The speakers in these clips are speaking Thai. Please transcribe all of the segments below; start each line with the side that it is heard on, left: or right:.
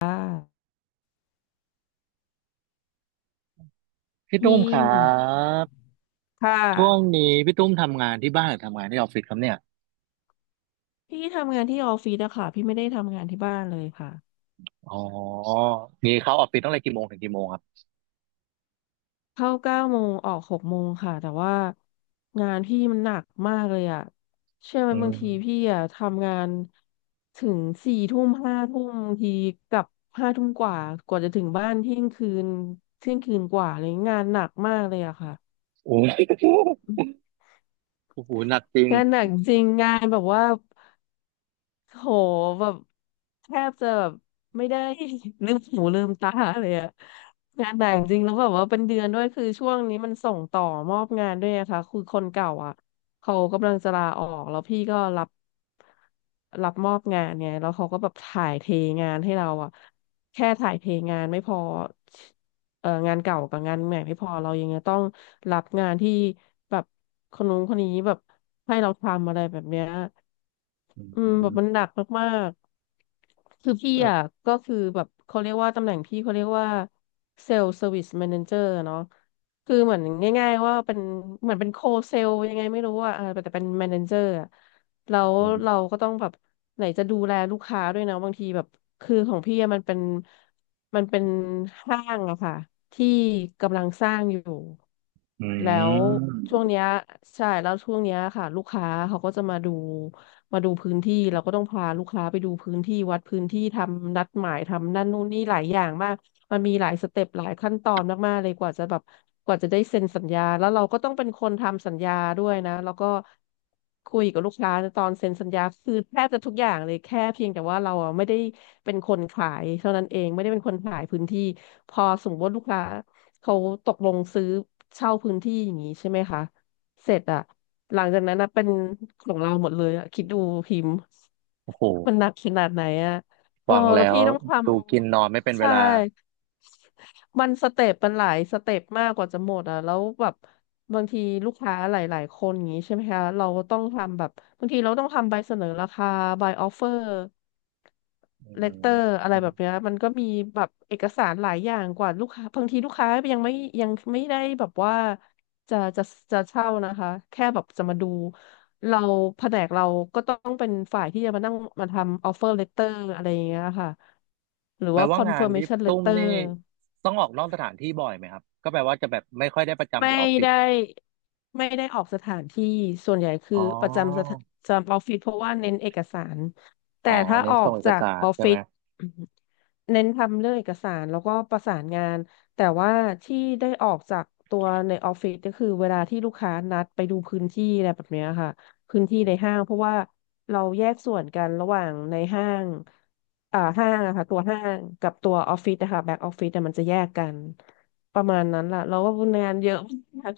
left: ค่ะ
right: พี่
left: ฮิ
right: ตุ้มครั
left: ม
right: บ
left: ค่
right: ช่วง
left: ะ
right: นี้พี่ตุ้มทำงานที่บ้านหรือทำงานที่ออฟฟิศครับเนี่ย
left: พี่ทำงานที่ออฟฟิศอะค่ะพี่ไม่ได้ทำงานที่บ้านเลยค่ะ
right: อ๋อนี่เข้าออฟฟิศตั้งแต่กี่โมงถึงกี่โมงครับ
left: เข้าเก้าโมงออกหกโมงค่ะแต่ว่างานพี่มันหนักมากเลยอะเชื่อไหม
right: อื
left: บางทีพี่
right: ม
left: อะทำงานถึงสี่ทุ่มห้าทุ่มบางทีกลับห้าทุ่มกว่ากว่าจะถึงบ้านเที่ยงคืนเที่ยงคืนกว่าเลยงานหนักมากเลยอะค่ะ
right: โอ้ยโอ้โหหนักจริง
left: งานหนักจริงงานแบบว่า โหแบบแทบจะแบบไม่ได้ ลืมหูลืมตาเลยอะงานแต่งจริงแล้วแบบว่าเป็นเดือนด้วยคือช่วงนี้มันส่งต่อมอบงานด้วยอะค่ะคือคนเก่าอะเขากำลังจะลาออกแล้วพี่ก็รับมอบงานไงแล้วเขาก็แบบถ่ายเทงานให้เราอะแค่ถ่ายเทงานไม่พองานเก่ากับงานใหม่ไม่พอเรายังจะต้องรับงานที่แบบคนนู้นคนนี้แบบให้เราทำอะไรแบบเนี้ย
right: อื
left: อืมแบ
right: ม
left: บมันหนักมากๆคือพี่อ่ะก็คือแบบเขาเรียกว่าตำแหน่งพี่เขาเรียกว่าเซล e ์เซอร์วิสแมเนเจอร์เนาะคือเหมือนง่ายๆว่าเป็นเหมือนเป็นโคเซลยังไงไม่รู้อ่ะเออแต่เป็นแมเนเจอร์อะแล้ว
right: อื
left: เรา
right: ม
left: ก็ต้องแบบไหนจะดูแลลูกค้าด้วยนะบางทีแบบคือของพี่อะมันเป็นห้างอะค่ะที่กำลังสร้างอยู่
right: อื
left: แล้ว
right: ม
left: ช่วงเนี้ยใช่แล้วช่วงเนี้ยค่ะลูกค้าเขาก็จะมาดู มาดูพื้นที่เราก็ต้องพาลูกค้าไปดูพื้นที่วัดพื้นที่ทำนัดหมายทำนั่นนู่นนี่หลายอย่างมากมันมีหลายสเต็ปหลายขั้นตอนมากๆเลยกว่าจะแบบกว่าจะได้เซ็นสัญญาแล้วเราก็ต้องเป็นคนทำสัญญาด้วยนะแล้วก็คุยกับลูกค้าตอนเซ็นสัญญาคือแทบจะทุกอย่างเลยแค่เพียงแต่ว่าเราอะไม่ได้เป็นคนขายเท่านั้นเองไม่ได้เป็นคนขายพื้นที่พอสมมติว่าลูกค้าเขาตกลงซื้อเช่าพื้นที่อย่างนี้ใช่ไหมคะ เสร็จอะหลังจากนั้นนะเป็นของเราหมดเลยอะคิดดูพิมพ์
right: โอ้โห
left: มันหนักขนาดไหนอะโอ้
right: ฟัง
left: แล้ว
right: แล้ว
left: พี่ต้องท
right: ดูกินนอนไม่เป็น
left: ำ
right: เว
left: ใช่
right: ลา
left: มันสเต็ปมันหลายสเต็ปมากกว่าจะหมดอ่ะแล้วแบบบางทีลูกค้าหลายๆคนอย่างนี้ใช่ไหมคะเราก็ต้องทำแบบบางทีเราต้องทำใบเสนอราคาใบออฟเฟอร์
right: อื
left: เลตเตอร์
right: ม
left: อะไรแบบเนี้ยมันก็มีแบบเอกสารหลายอย่างกว่าลูกค้าบางทีลูกค้ายังไม่ได้แบบว่าจะจะจะเช่านะคะแค่แบบจะมาดูเราแผนกเราก็ต้องเป็นฝ่ายที่จะมานั่งมาทำออฟเฟอร์เลตเตอร์อะไรอย่างเงี้ยค่ะหรือ
right: แปล
left: ว่าค
right: ว่า
left: อน
right: งา
left: เฟิ
right: น
left: ร์มเม
right: พี่
left: ชันเล
right: ตุ้
left: ต
right: ม
left: เตอ
right: นี่
left: ร์
right: ต้องออกนอกสถานที่บ่อยไหมครับก็แปลว่าจะแบบไม่ค่อยได้ประจำอ
left: ไม่
right: ยู่ออฟฟิศ
left: ได้ไม่ได้ออกสถานที่ส่วนใหญ่คื
right: อ๋
left: อ
right: อ
left: ประจำสถานประจำออฟฟิศเพราะว่าเน้นเอกสาร
right: อ๋
left: แต่
right: อ
left: ถ้า
right: เน้น
left: ออ
right: ส่
left: ก
right: งเอก
left: จาก
right: สาร
left: ออฟ
right: ใช่
left: ฟิ
right: ไหม
left: ศ เน้นทำเรื่องเอกสารแล้วก็ประสานงานแต่ว่าที่ได้ออกจากตัวในออฟฟิศก็คือเวลาที่ลูกค้านัดไปดูพื้นที่อะไรแบบเนี้ยค่ะพื้นที่ในห้างเพราะว่าเราแยกส่วนกันระหว่างในห้างอ่าห้างอะค่ะตัวห้างกับตัวออฟฟิศนะคะแบ็กออฟฟิศอะมันจะแยกกันประมาณนั้นล่ะเราก็งานเยอะมาก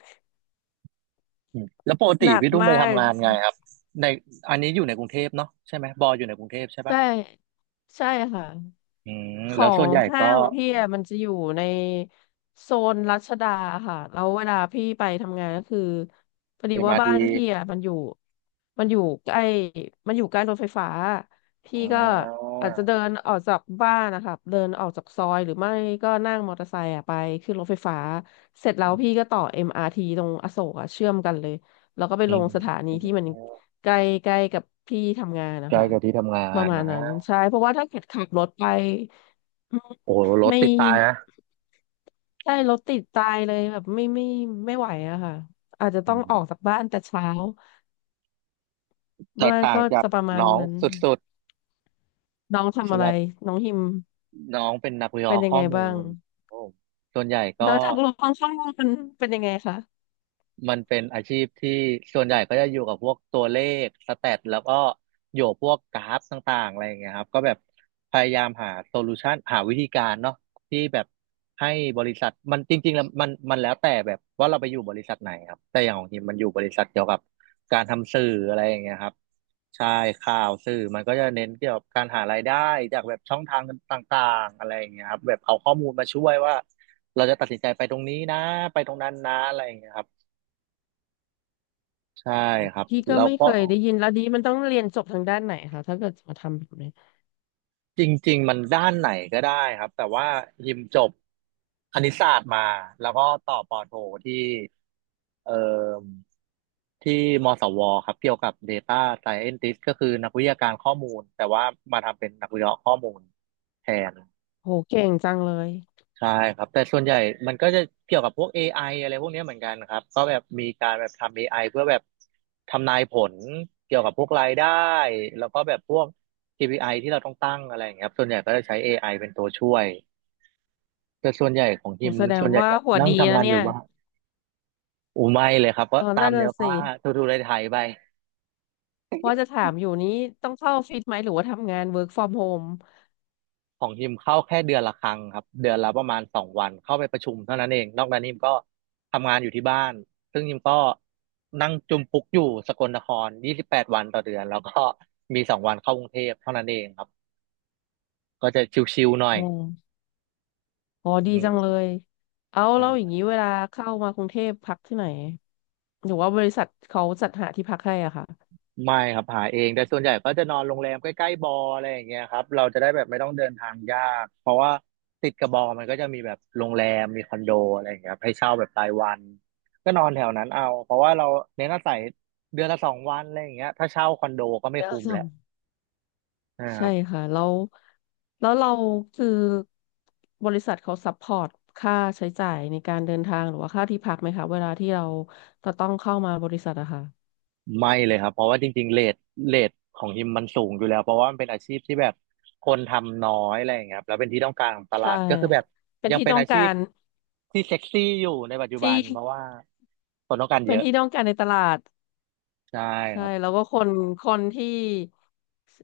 right: อืมแล้วปกติ
left: หนัก
right: พี่ตุ้มไป
left: มาก
right: ทำงานไงครับในอันนี้อยู่ในกรุงเทพเนาะใช่ไหมบออยู่ในกรุงเทพใช่ปะ
left: ใช่ใช่ค่ะ
right: อืม
left: ขอ
right: แล้วส่วน
left: ง
right: ใหญ่
left: ห้า
right: ก็
left: งพี่อะมันจะอยู่ในโซนรัชดาค่ะแล้วเวลาพี่ไปทำงานก็คือพอดี
right: เอ็ม
left: ว่า
right: อาร์
left: บ้า
right: ที
left: นพี่อะมันอยู่มันอยู่ใกล้มันอยู่ใกล้รถไฟฟ้าพี่
right: อ่
left: ก็
right: า
left: อาจจะเดินออกจากบ้านนะคะเดินออกจากซอยหรือไม่ก็นั่งมอเตอร์ไซค์อะไปขึ้นรถไฟฟ้าเสร็จแล้วพี่ก็ต่อเอ็มอาร์ทีตรงอโศกอะเชื่อมกันเลยแล้วก็ไป
right: อื
left: ลงสถา
right: ม
left: นีที่มันใกล้ใกล้กับที่ทำงาน
right: ใก
left: นะ
right: ล้
left: คะ
right: กับที่ทำงา
left: ประ
right: น
left: มาณ
right: นะ
left: นั้นใช่เพราะว่าถ้าเกิดขับรถไป อืม
right: โอ้โหรถ
left: ไม่
right: ติดตายนะ
left: ใช่รถติดตายเลยแบบไม่ไหวอะค่ะอาจจะ
right: อื
left: ต้องออกจา
right: ม
left: กบ้านแต่เช้า
right: แต
left: ม่
right: ก
left: น
right: ต่าง
left: ก็
right: จาก
left: จะประมาณ
right: น้อง
left: นั้น
right: สุด
left: น้อง
right: ๆ
left: ทำอะ
right: สำห
left: ไร
right: รับ
left: น้องฮิม
right: น้องเป็นนักวิเค
left: เป็
right: ราะ
left: น
right: ห์
left: ยัง
right: ข้อ
left: ไง
right: มู
left: บ้าง
right: ลโอ้ส่วนใหญ่ก็
left: แล้วทางลงข้างๆมันเป็นยังไงคะ
right: มันเป็นอาชีพที่ส่วนใหญ่ก็จะอยู่กับพวกตัวเลขสแตทแล้วก็อยู่พวกกราฟต่างๆอะไรอย่างเงี้ยครับก็แบบพยายามหาโซลูชันหาวิธีการเนาะที่แบบให้บริษัทมันจริงๆแล้วมันมันแล้วแต่แบบว่าเราไปอยู่บริษัทไหนครับแต่อย่างของทีมมันอยู่บริษัทเกี่ยวกับการทำสื่ออะไรอย่างเงี้ยครับใช่ข่าวสื่อมันก็จะเน้นเกี่ยวกับการหารายได้จากแบบช่องทางต่างๆอะไรอย่างเงี้ยครับแบบเอาข้อมูลมาช่วยว่าเราจะตัดสินใจไปตรงนี้นะไปตรงนั้นนะอะไรอย่างเงี้ยครับ ใช่ครับ
left: พี่ก็
right: แล้ว
left: ไม่
right: ก็
left: เคยได้ยินแล้วดีมันต้องเรียนจบทางด้านไหนคะถ้าเกิดจะมาทำแบบนี้
right: จริงๆมันด้านไหนก็ได้ครับแต่ว่าฮิมจบคณิตศาสตร์มาแล้วก็ต่อปอโทที่เอ่อที่มศวครับเกี่ยวกับ Data Scientist ก็คือนักวิทยาการข้อมูลแต่ว่ามาทำเป็นนักวิเคราะห์ข้อมูลแทน
left: โหเก่งจังเลย
right: ใช่ครับแต่ส่วนใหญ่มันก็จะเกี่ยวกับพวก AI อไออะไรพวกเนี้ยเหมือนกันครับก็แบบมีการแบบทำ AI เพื่อแบบทำนายผลเกี่ยวกับพวกรายได้แล้วก็แบบพวก KPI ที่เราต้องตั้งอะไรอย่างเงี้ยครับส่วนใหญ่ก็จะใช้ AI เป็นตัวช่วยแต่ส่วนใหญ่ของ
left: โห
right: ทีม
left: แสด
right: ส่
left: ง
right: วนใหญ่
left: ว่า
right: จะ
left: หัว
right: นั่ง
left: ดี
right: ทำ
left: นะ
right: งานอ
left: เนี่
right: ยู่
left: ย
right: ว่านอูไม่เลยครับก็
left: เออ
right: ตา
left: นั่
right: ม
left: น
right: เนื้
left: น่ะ
right: อ
left: สิ
right: ผ้าทูทูไทยๆไป
left: ว่าจะถามอยู่นี้ต้องเข้าออฟฟิศไหมหรือว่าทำงาน work from home
right: ของฮิมเข้าแค่เดือนละครั้งครับเดือนละประมาณสองวันเข้าไปประชุมเท่านั้นเอง นอกนั้นฮิมก็ทำงานอยู่ที่บ้าน ซึ่งฮิมก็นั่งจุมปุกอยู่สกลนคร28 วันต่อเดือนแล้วก็มีสองวันเข้ากรุงเทพเท่านั้นเองครับก็จะชิวๆหน่อ
left: อ๋อ
right: ย
left: อ๋อดี
right: อื
left: จังเล
right: ม
left: ย เอาแล้วอย่างนี้เวลาเข้ามากรุงเทพพักที่ไหนหรือว่าบริษัทเขาจัดหาที่พักให้อ่ะค่ะ
right: ไม่ครับหาเองแต่ส่วนใหญ่ก็จะนอนโรงแรมใกล้ๆบออะไรอย่างเงี้ยครับเราจะได้แบบไม่ต้องเดินทางยากเพราะว่าติดกับบอมันก็จะมีแบบโรงแรมมีคอนโดอะไรอย่างเงี้ยครับให้เช่าแบบรายวันก็นอนแถวนั้นเอาเพราะว่าเราเน้นอาศัยเดือนละสองวันอะไรอย่างเงี้ยถ้าเช่าคอนโดก็ไม่
left: เดีว
right: คุ้ม
left: สอ
right: แล้
left: ง
right: วนะครั
left: ใช่
right: บ
left: ค่ะแล้วแล้วเราคือบริษัทเขาซัพพอร์ตค่าใช้จ่ายในการเดินทางหรือว่าค่าที่พักไหมคะเวลาที่เราจะต้องเข้ามาบริษัทอะค่ะ
right: ไม่เลยครับเพราะว่าจริงๆเรทของฮิมมันสูงอยู่แล้วเพราะว่ามันเป็นอาชีพที่แบบคนทำน้อยอะไรอย่างเงี้ยครับแล้วเป็นที่ต้องการของตลา
left: ใช่
right: ดก็คือแบบ
left: เป็น
right: ยัง
left: ที่
right: เป็น
left: ต้อง
right: อา
left: กา
right: ชีพ
left: ร
right: ที่เซ็กซี่อยู่ในปัจจุบั
left: ที่
right: นเพราะว่า คนต้องการ
left: เป็
right: เย
left: น
right: อะ
left: ที่ต้องการในตลาด
right: ใช่ค
left: ใช่
right: รับ
left: แล้วก็คนคนที่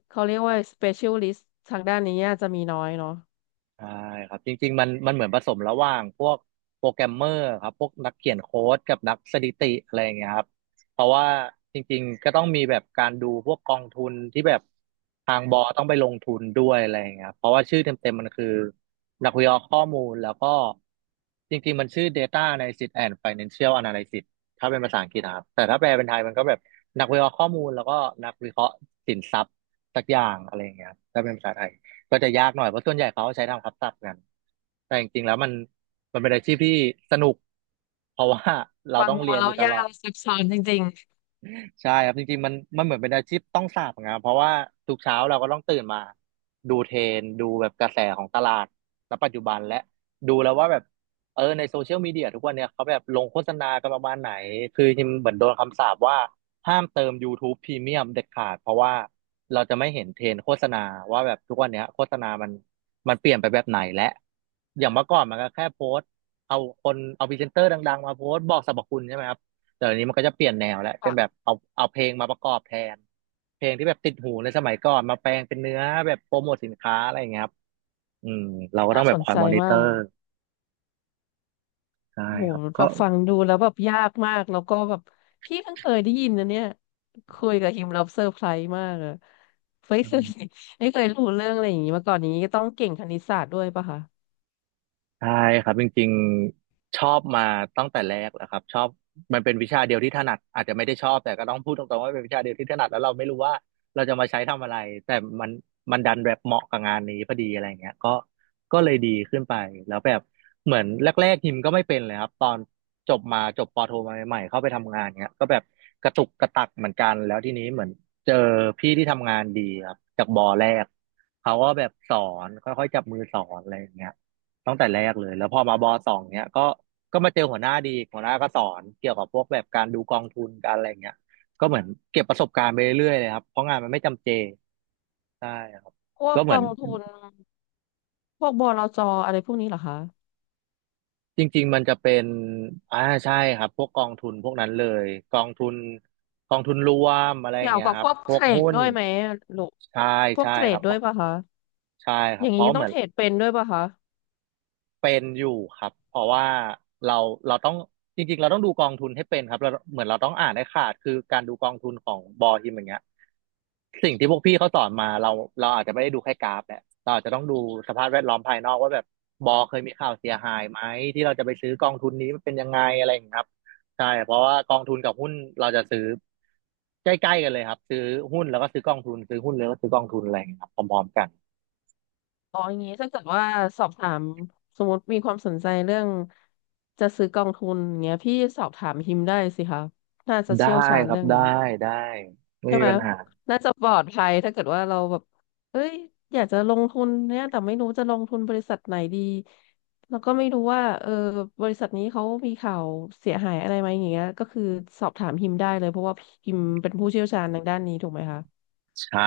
left: เขาเรียกว่า specialist ทางด้านนี้จะมีน้อยเนาะ
right: ใช่ครับจริงๆมันเหมือนผสมระหว่างพวกโปรแกรมเมอร์ครับพวกนักเขียนโค้ดกับนักสถิติอะไรอย่างเงี้ยครับเพราะว่าจริงๆก็ต้องมีแบบการดูพวกกองทุนที่แบบทางบอต้องไปลงทุนด้วยอะไรอย่างเงี้ยครับเพราะว่าชื่อเต็มๆมันคือนักวิเคราะห์ข้อมูลแล้วก็จริงๆมันชื่อ Data Analysis and Financial Analysis ถ้าเป็นภาษาอังกฤษนะครับแต่ถ้าแปลเป็นไทยมันก็แบบนักวิเคราะห์ข้อมูลแล้วก็นักวิเคราะห์สินทรัพย์สักอย่างอะไรอย่างเงี้ยครับถ้าเป็นภาษาไทย ก็จะยากหน่อยเพราะส่วนใหญ่เขาใช้ทำคับศัพท์กันแต่จริงๆแล้วมันเป็นอาชีพที่สนุกเพราะว่าเรา
left: ฟัง
right: ต้อง
left: ดู
right: เรียน
left: แล้
right: อ
left: ว
right: ยู่ต
left: ยา
right: ลอ
left: ก
right: ด
left: ลซับซ้อนจริง
right: ใช่ครับจริงๆมันเหมือนเป็นอาชีพต้องสาปนะครับเพราะว่าทุกเช้าเราก็ต้องตื่นมาดูเทรนด์ดูแบบกระแสของตลาดณปัจจุบันและดูแล้วว่าแบบในโซเชียลมีเดียทุกวันเนี่ยเขาแบบลงโฆษณากันประมาณไหนคือจริงๆเหมือนโดนคำสาปว่าห้ามเติม YouTube พ r e m ม u m เด็ดขาดเพราะว่าเราจะไม่เห็นเทรนด์โฆษณาว่าแบบทุกวันเนี้ยโฆษณามันเปลี่ยนไปแบบไหนและอย่างเมื่อก่อนมันก็แค่โพสต์เอาคนเอาพรีเซนเตอร์ดังๆมาโพสต์บอกสรรพคุณใช่ไหมครับ แต่เดี๋ยวนี้มันก็จะเปลี่ยนแนวแล้ว
left: ๆ
right: เป็น
left: ค่ะ
right: แบบเอาเพลงมาประกอบแทนเพลงที่แบบติดหูในสมัยก่อนมาแปลงเป็นเนื้อแบบโปรโมทสินค้าอะไรอย่างเงี้ยครับอืมเราก็ต้
left: น่า
right: องแบ
left: ส
right: บ
left: น
right: คอย
left: ใจ
right: มอนิเต
left: มา
right: อ
left: ก
right: ร์ใช่
left: โห
right: ครับ
left: แบ
right: ก็
left: บฟังดูแล้วแบบยากมากแล้วก็แบบพี่เพิ่งเคยได้ยินนะเนี่ยคุยกับฮิมแล้วเซอร์ไพรส์มากอะไม่เคย ไม่เคยรู้เรื่องอะไรอย่างนี้มาก่อนอย่างนี้ก็ต้องเก่งคณิตศาสตร์ด้วยปะคะ
right: ใช่ครับจริงๆชอบมาตั้งแต่แรกแหละครับชอบมันเป็นวิชาเดียวที่ถนัดอาจจะไม่ได้ชอบแต่ก็ต้องพูดตรงๆว่าเป็นวิชาเดียวที่ถนัดแล้วเราไม่รู้ว่าเราจะมาใช้ทำอะไรแต่มันมันดันแบบเหมาะกับงานนี้พอดีอะไรเงี้ยก็เลยดีขึ้นไปแล้วแบบเหมือนแรกๆฮิมก็ไม่เป็นเลยครับตอนจบมาจบปอโทมาใหม่ๆเข้าไปทำงานเงี้ยก็แบบกระตุกกระตักเหมือนกันแล้วทีนี้เหมือนเจอพี่ที่ทำงานดีครับจากบอแรกเขาก็แบบสอนค่อยๆจับมือสอนอะไรอย่างเงี้ย ตั้งแต่แรกเลยแล้วพอมาบอสองเนี้ยก็มาเจอหัวหน้าดีหัวหน้าก็สอนเกี่ยวกับพวกแบบการดูกองทุนการอะไรเงี้ยก็เหมือนเก็บประสบการณ์ไปเรื่อยๆเลยครับเพราะงานมันไม่จำเจใช่ครับ
left: พวก
right: ก็เห
left: ก
right: มือน
left: องทุนพวกบลจอะไรพวกนี้เหรอคะ
right: จริงๆมันจะเป็นอ่าใช่ครับพวกกองทุนพวกนั้นเลยกองทุนกองทุนรวมอะไรอ
left: เกี่
right: ย่าง
left: ยว
right: เงี้ย
left: กับ
right: ค
left: พ
right: รับ
left: วก
right: พ
left: เท
right: วก
left: รด
right: หุ้น
left: ด้วยไหมลูก
right: ใช่
left: พวก
right: ใช่
left: เทร
right: ครั
left: ด
right: บเพ
left: ด้วย
right: ราะ
left: ปะคะ
right: ใช่ค
left: อ
right: รับ
left: ย่าง
right: เพ
left: นี้
right: ราะเห
left: ต้อ
right: มื
left: ง
right: อน
left: เทรดเป็นด้วยปะคะ
right: เป็นอยู่ครับเพราะว่าเราเราต้องจริงๆเราต้องดูกองทุนให้เป็นครับเราเหมือนเราต้องอ่านให้ขาดคือการดูกองทุนของบอฮิมอย่างเงี้ยสิ่งที่พวกพี่เขาสอนมาเราอาจจะไม่ได้ดูแค่กราฟแหละเราอาจจะต้องดูสภาพแวดล้อมภายนอกว่าแบบบอเคยมีข่าวเสียหายไหมที่เราจะไปซื้อกองทุนนี้มันเป็นยังไงอะไรอย่างเงี้ยครับใช่เพราะว่ากองทุนกับหุ้นเราจะซื้อใกล้ๆกันเลยครับซื้อหุ้นแล้วก็ซื้อกองทุนซื้อหุ้นแล้วก็ซื้อกองทุนอะไรอย่างเงี้ยครับพร้อมๆกัน
left: อ๋ออย่างนี้ถ้าเกิดว่าสอบถามสมมติมีความสนใจเรื่องจะซื้อกองทุนอย่างเงี้ยพี่สอบถามฮิมได้สิคะน่าจะ
right: ได้
left: เชี่ยวชาญ
right: ครับ
left: เรื่อง
right: ได้
left: นี้
right: ได้ไม่
left: ใช่
right: มี
left: ไหม
right: ปัญหา
left: น่าจะปลอดภัยถ้าเกิดว่าเราแบบเอ้ยอยากจะลงทุนเนี่ยแต่ไม่รู้จะลงทุนบริษัทไหนดีแล้วก็ไม่รู้ว่าเออบริษัทนี้เขามีข่าวเสียหายอะไรไหมอย่างเงี้ยก็คือสอบถามฮิมได้เลยเพราะว่าฮิมเป็นผู้เชี่ยวชาญทางด้านนี้ถูกไหมคะ
right: ใช่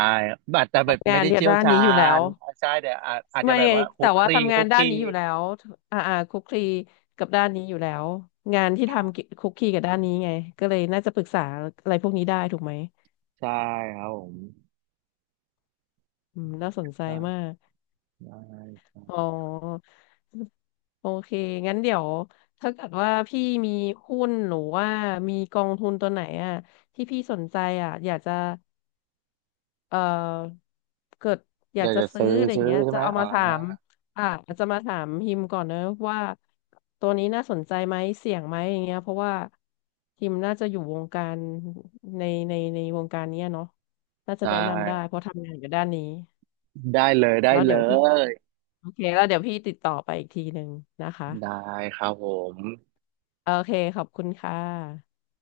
right: อาจจะแบบ
left: ทำ
right: ไม่
left: งาน
right: ได้
left: เนี่ย
right: เชี่ยว
left: ด้าน
right: ชา
left: นี้อยู่แล้ว
right: ญใช่แต่อาจจะ
left: ไม่
right: แบบว่าคุ
left: แต่
right: กค
left: ว่า
right: ลี
left: ทำงา
right: คุ
left: น
right: กค
left: ด้าน
right: ลี
left: นี้อยู่แล้วอ่าอ่าคลุกคลีกับด้านนี้อยู่แล้วงานที่ทำกิคลุกคลีกับด้านนี้ไงก็เลยน่าจะปรึกษาอะไรพวกนี้ได้ถูกไหม
right: ใช่ครับผม
left: อืมน่าสนใจ
right: ใช่
left: มาก
right: ได้ค
left: อ๋อ
right: รับ
left: โอเคงั้นเดี๋ยวถ้าเกิดว่าพี่มีหุ้นหรือว่ามีกองทุนตัวไหนอ่ะที่พี่สนใจอ่ะอยากจะ เอ่อเกิดอยา
right: เดี๋
left: ก
right: ยว
left: จะ
right: จะ
left: ซื้
right: ซื้
left: อ
right: อ
left: อะไร
right: ซื้อ
left: เงี้ย
right: ใช่
left: จะ
right: ไหม
left: เอา
right: อ่า
left: มาถามอ่าจะมาถามฮิมก่อนนะว่าตัวนี้น่าสนใจไหมเสี่ยงไหมอย่างเงี้ยเพราะว่าฮิมน่าจะอยู่วงการในในวงการเนี้ยเนาะน่า
right: ได
left: จะแนะนำได้
right: ้
left: เพราะทำงานอยู่ด้านนี้
right: ได้เลยได้
left: แล้ว
right: เล
left: เดี๋ยวพี่
right: ย
left: โอเคแล้วเดี๋ยวพี่ติดต่อไปอีกทีหนึ่งนะคะ
right: ได้ครับผม
left: โอเคขอบคุณค่ะ